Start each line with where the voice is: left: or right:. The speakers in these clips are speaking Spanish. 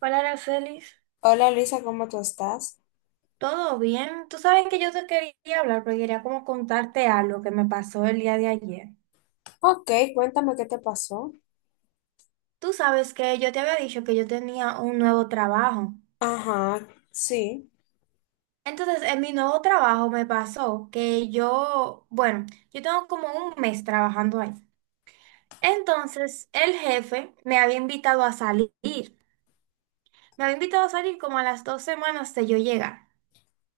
right: Hola, Aracelis.
left: Hola Luisa, ¿cómo tú estás?
right: ¿Todo bien? Tú sabes que yo te quería hablar, pero quería como contarte algo que me pasó el día de ayer.
left: Ok, cuéntame qué te pasó.
right: Tú sabes que yo te había dicho que yo tenía un nuevo trabajo.
left: Ajá, sí,
right: Entonces, en mi nuevo trabajo me pasó que yo, bueno, yo tengo como un mes trabajando ahí. Entonces, el jefe me había invitado a salir. Me había invitado a salir como a las dos semanas de yo llegar.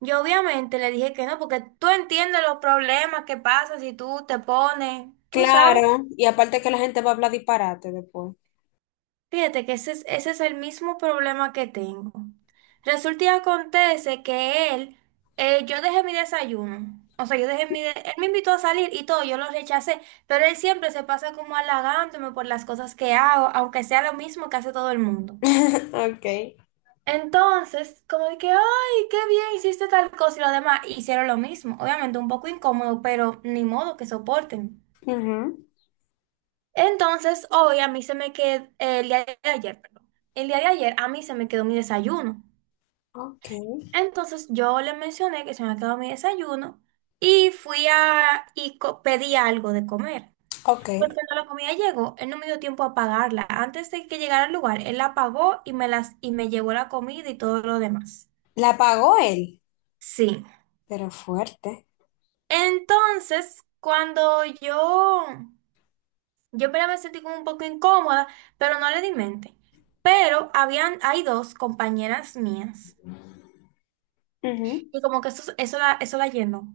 right: Yo obviamente le dije que no, porque tú entiendes los problemas que pasan si tú te pones, tú sabes.
left: claro. Y aparte que la gente va a hablar disparate después.
right: Fíjate que ese es el mismo problema que tengo. Resulta y acontece que él, yo dejé mi desayuno. O sea, yo dejé él me invitó a salir y todo, yo lo rechacé, pero él siempre se pasa como halagándome por las cosas que hago, aunque sea lo mismo que hace todo el mundo.
left: Ok.
right: Entonces, como de que, ay, qué bien hiciste tal cosa y lo demás, hicieron lo mismo. Obviamente un poco incómodo, pero ni modo que soporten.
left: Ujú,
right: Entonces, hoy a mí se me quedó, el día de ayer, perdón, el día de ayer a mí se me quedó mi desayuno.
left: ok,
right: Entonces, yo le mencioné que se me quedó mi desayuno y fui pedí algo de comer. Pues
left: ok.
right: cuando la comida llegó, él no me dio tiempo a pagarla. Antes de que llegara al lugar, él la pagó y me llevó la comida y todo lo demás.
left: ¿La pagó él?
right: Sí.
left: Pero fuerte.
right: Entonces, cuando yo Yo primero me sentí como un poco incómoda, pero no le di mente. Hay dos compañeras mías.
left: Ujú.
right: Y como que eso la llenó.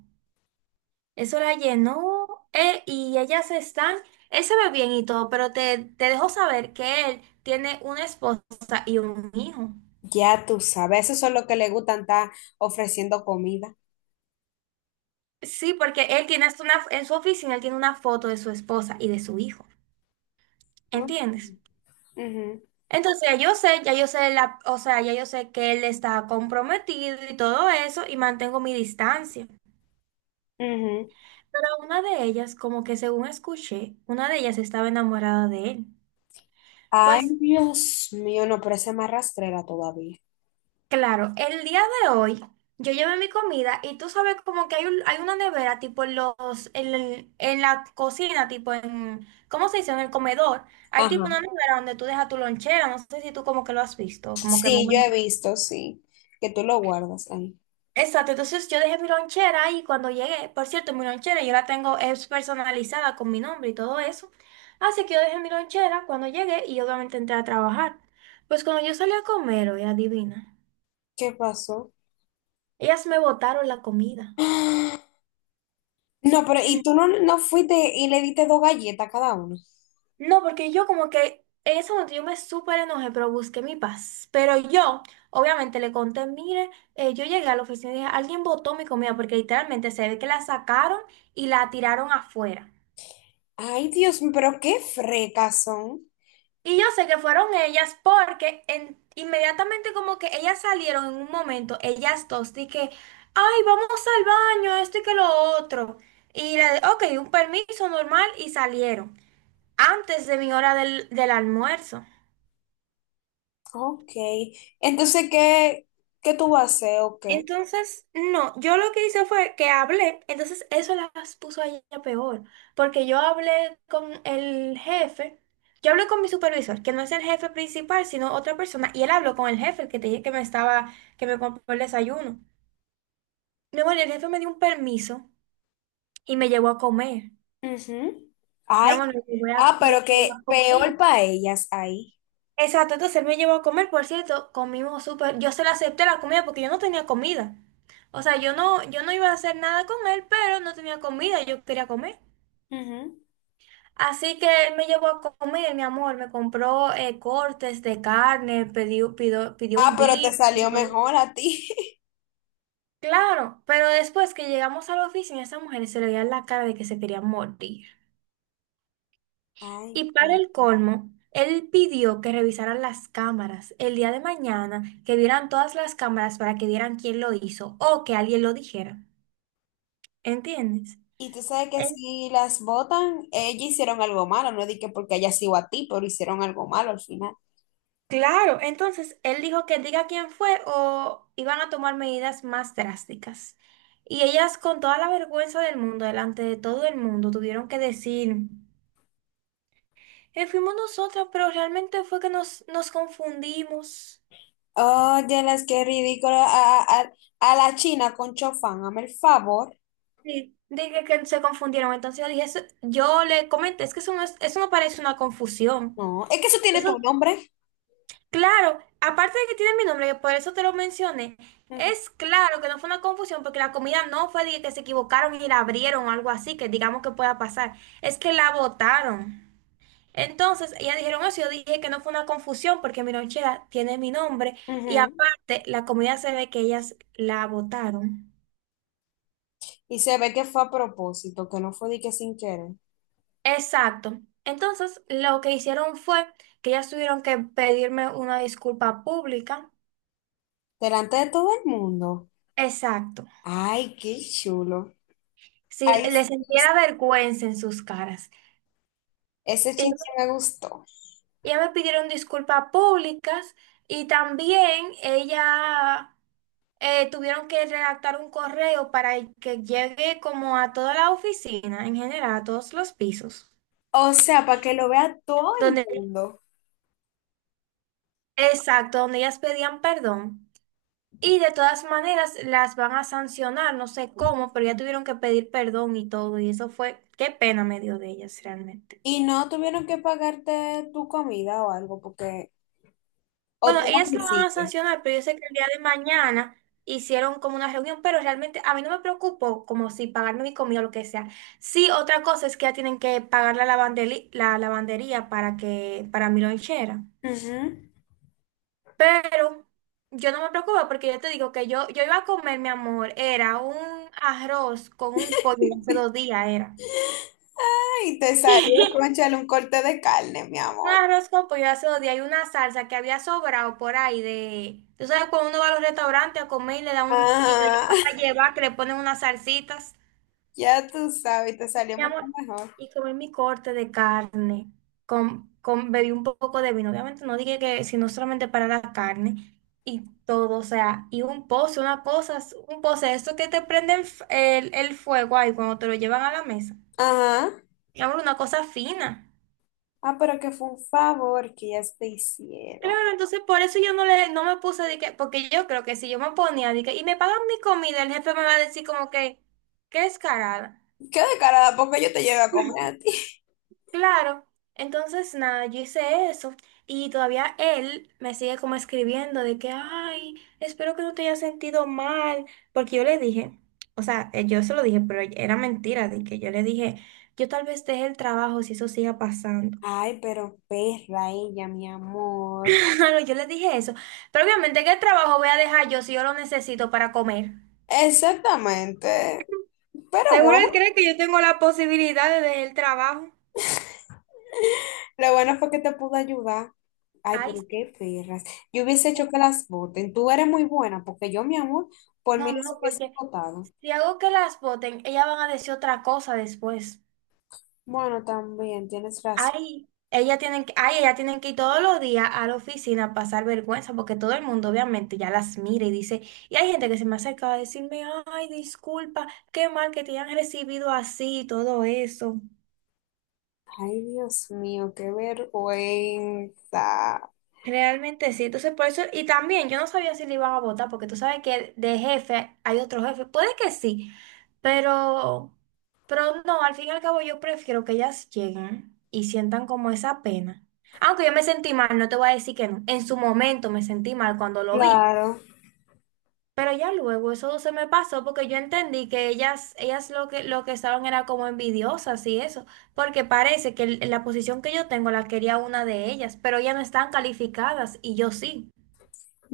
right: Eso la llenó. Y ellas están, él se ve bien y todo, pero te dejo saber que él tiene una esposa y un hijo.
left: Ya tú sabes, esos son los que le gustan estar ofreciendo comida.
right: Sí, porque él tiene hasta una, en su oficina, él tiene una foto de su esposa y de su hijo.
left: Ok.
right: ¿Entiendes?
left: Ujú,
right: Entonces ya yo sé la, o sea, ya yo sé que él está comprometido y todo eso y mantengo mi distancia.
left: ujú.
right: Pero una de ellas, como que según escuché, una de ellas estaba enamorada de él.
left: Ay,
right: Pues
left: Dios mío, no, pero esa es más rastrera todavía.
right: claro, el día de hoy yo llevé mi comida y tú sabes como que hay una nevera tipo en los, en la cocina, tipo en, ¿cómo se dice? En el comedor. Hay tipo
left: Ajá.
right: una nevera donde tú dejas tu lonchera, no sé si tú como que lo has visto, como que más o
left: Sí, yo
right: menos.
left: he visto, sí, que tú lo guardas ahí.
right: Exacto, entonces yo dejé mi lonchera ahí cuando llegué, por cierto, mi lonchera yo la tengo es personalizada con mi nombre y todo eso. Así que yo dejé mi lonchera cuando llegué y obviamente entré a trabajar. Pues cuando yo salí a comer, oye, adivina,
left: ¿Qué pasó?
right: ellas me botaron la comida.
left: ¡Ah! No, pero
right: Mm,
left: y tú no fuiste y le diste dos galletas a cada uno.
right: No, porque yo como que en ese momento yo me súper enojé, pero busqué mi paz. Pero yo, obviamente, le conté, mire, yo llegué a la oficina y dije, alguien botó mi comida porque literalmente se ve que la sacaron y la tiraron afuera.
left: Ay, Dios mío, pero qué frecas son.
right: Y yo sé que fueron ellas porque inmediatamente como que ellas salieron en un momento, ellas dos, de que, ay, vamos al baño, esto y que lo otro. Y le ok, un permiso normal y salieron antes de mi hora del almuerzo.
left: Ok. Entonces, ¿qué, qué tú vas a hacer o qué?
right: Entonces, no, yo lo que hice fue que hablé, entonces eso las puso a ella peor, porque yo hablé con el jefe, yo hablé con mi supervisor, que no es el jefe principal, sino otra persona, y él habló con el jefe, el que te dije que me compró el desayuno. Mi amor, y el jefe me dio un permiso y me llevó a comer.
left: Ujú.
right: Mi amor,
left: Ay. Ah,
right: me
left: pero
right: llevó a
left: que
right: comer.
left: peor para ellas ahí.
right: Exacto, entonces él me llevó a comer, por cierto, comimos súper, yo se le acepté la comida porque yo no tenía comida. O sea, yo no iba a hacer nada con él, pero no tenía comida, yo quería comer.
left: Ujú.
right: Así que él me llevó a comer, mi amor, me compró cortes de carne, pidió
left: Ah,
right: un
left: pero te
right: beef.
left: salió mejor a ti.
right: Claro, pero después que llegamos a la oficina, esa mujer se le veía la cara de que se quería morir.
left: Ay,
right: Y para
left: padre.
right: el colmo, él pidió que revisaran las cámaras el día de mañana, que vieran todas las cámaras para que vieran quién lo hizo o que alguien lo dijera. ¿Entiendes?
left: Y tú sabes que
right: En-
left: si las botan, ellas hicieron algo malo, no dije porque ellas sigo a ti, pero hicieron algo malo al final.
right: Claro, entonces él dijo que diga quién fue o iban a tomar medidas más drásticas. Y ellas con toda la vergüenza del mundo, delante de todo el mundo, tuvieron que decir, fuimos nosotras, pero realmente fue que nos confundimos."
left: Oye, las que ridículo. A la China con Chofán, hazme el favor.
right: Sí, dije que se confundieron. Entonces yo dije, yo le comenté, es que eso no parece una confusión."
left: No, es que eso tiene
right: Eso,
left: tu nombre.
right: claro, aparte de que tiene mi nombre, que por eso te lo mencioné,
left: Ujú,
right: es claro que no fue una confusión porque la comida no fue de que se equivocaron y la abrieron o algo así, que digamos que pueda pasar. Es que la botaron. Entonces, ellas dijeron eso, yo dije que no fue una confusión porque mi lonchera tiene mi nombre y
left: ujú.
right: aparte la comida se ve que ellas la botaron.
left: Y se ve que fue a propósito, que no fue de que sin querer.
right: Exacto. Entonces, lo que hicieron fue que ellas tuvieron que pedirme una disculpa pública.
left: Delante de todo el mundo.
right: Exacto.
left: Ay, qué chulo.
right: Si
left: Ay,
right: les
left: sí me gustó,
right: sentía vergüenza en sus caras.
left: ese chinche
right: Ellas
left: me gustó.
right: ellas me pidieron disculpas públicas y también ella tuvieron que redactar un correo para que llegue como a toda la oficina, en general, a todos los pisos.
left: O sea, para que lo vea todo el
right: Donde,
left: mundo.
right: exacto, donde ellas pedían perdón. Y de todas maneras las van a sancionar, no sé cómo, pero ya tuvieron que pedir perdón y todo, y eso fue, qué pena me dio de ellas realmente.
left: ¿Y no tuvieron que pagarte tu comida o algo? Porque. O
right: Bueno,
left: tú lo
right: ellas lo van a
left: quisiste.
right: sancionar, pero yo sé que el día de mañana hicieron como una reunión, pero realmente a mí no me preocupo como si pagarme mi comida o lo que sea. Sí, otra cosa es que ya tienen que pagar la la lavandería para mi lonchera.
left: Ujú.
right: Pero yo no me preocupo porque yo te digo que yo iba a comer, mi amor, era un arroz con un pollo de hace dos días, era.
left: Ay, te salió,
right: Un
left: cónchale, un corte de carne, mi amor.
right: arroz con pollo hace dos días hay una salsa que había sobrado por ahí de... Tú sabes, cuando uno va a los restaurantes a comer y le da un... y lo
left: Ajá,
right: lleva para llevar, que le ponen unas salsitas.
left: ya tú sabes, te salió
right: Mi
left: mucho
right: amor,
left: mejor.
right: y comí mi corte de carne. Bebí un poco de vino. Obviamente no dije que, sino solamente para la carne. Y todo, o sea, y un pozo, una cosa, un pozo, eso que te prenden el fuego ahí cuando te lo llevan a la mesa.
left: Ajá.
right: Mi amor, una cosa fina.
left: Ah, pero que fue un favor que ya te hicieron.
right: Claro, entonces por eso yo no me puse de que, porque yo creo que si yo me ponía de que, y me pagan mi comida, el jefe me va a decir como que, qué descarada.
left: Qué descarada, porque yo te llevo a comer a ti.
right: Claro, entonces nada, yo hice eso y todavía él me sigue como escribiendo de que, ay, espero que no te hayas sentido mal, porque yo le dije, o sea, yo se lo dije, pero era mentira de que yo le dije, yo tal vez deje el trabajo si eso siga pasando.
left: Ay, pero perra ella, mi amor.
right: Claro, yo le dije eso, pero obviamente, ¿qué trabajo voy a dejar yo si yo lo necesito para comer?
left: Exactamente. Pero
right: Seguro él
left: bueno,
right: cree que yo tengo la posibilidad de dejar el trabajo.
left: lo bueno fue que te pude ayudar. Ay,
right: Ay,
left: pero
right: sí.
left: qué perras. Yo hubiese hecho que las voten. Tú eres muy buena, porque yo, mi amor, por
right: No,
left: mí les
right: no,
left: hubiese
right: porque
left: votado.
right: si hago que las voten, ellas van a decir otra cosa después.
left: Bueno, también tienes razón.
right: Ay, ellas tienen que ir todos los días a la oficina a pasar vergüenza, porque todo el mundo obviamente ya las mira y dice, y hay gente que se me acerca a decirme, ay, disculpa, qué mal que te hayan recibido así y todo eso.
left: Ay, Dios mío, qué vergüenza.
right: Realmente sí, entonces por eso, y también yo no sabía si le iban a votar, porque tú sabes que de jefe hay otro jefe, puede que sí, pero, pero no, al fin y al cabo yo prefiero que ellas lleguen y sientan como esa pena. Aunque yo me sentí mal, no te voy a decir que no, en su momento me sentí mal cuando lo vi,
left: Claro.
right: pero ya luego eso se me pasó porque yo entendí que ellas lo que estaban era como envidiosas y eso, porque parece que la posición que yo tengo la quería una de ellas, pero ellas no están calificadas y yo sí.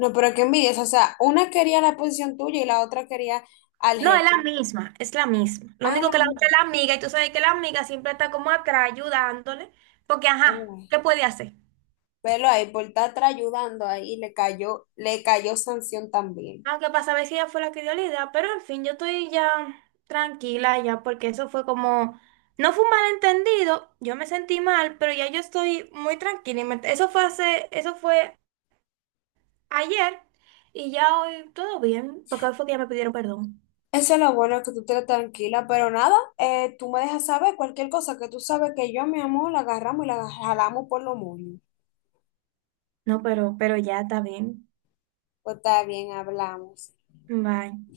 left: No, pero qué envidia. O sea, una quería la posición tuya y la otra quería al
right: No, es la
left: jefe.
right: misma, es la misma. Lo único
left: Ah,
right: que la otra es la amiga, y tú sabes que la amiga siempre está como atrás ayudándole, porque
left: la
right: ajá,
left: mujer.
right: ¿qué puede hacer?
left: Velo ahí, por estar atrás ayudando ahí, le cayó sanción también.
right: Aunque para saber si ella fue la que dio la idea, pero en fin, yo estoy ya tranquila ya, porque eso fue como, no fue un malentendido, yo me sentí mal, pero ya yo estoy muy tranquila. Eso fue hace, eso fue ayer, y ya hoy todo bien, porque hoy fue que ya me pidieron perdón.
left: Eso es lo bueno, que tú te tranquila, pero nada, tú me dejas saber cualquier cosa que tú sabes que yo, mi amor, la agarramos y la jalamos por lo moños.
right: No, pero ya está bien.
left: Pues está bien, hablamos.
right: Bye.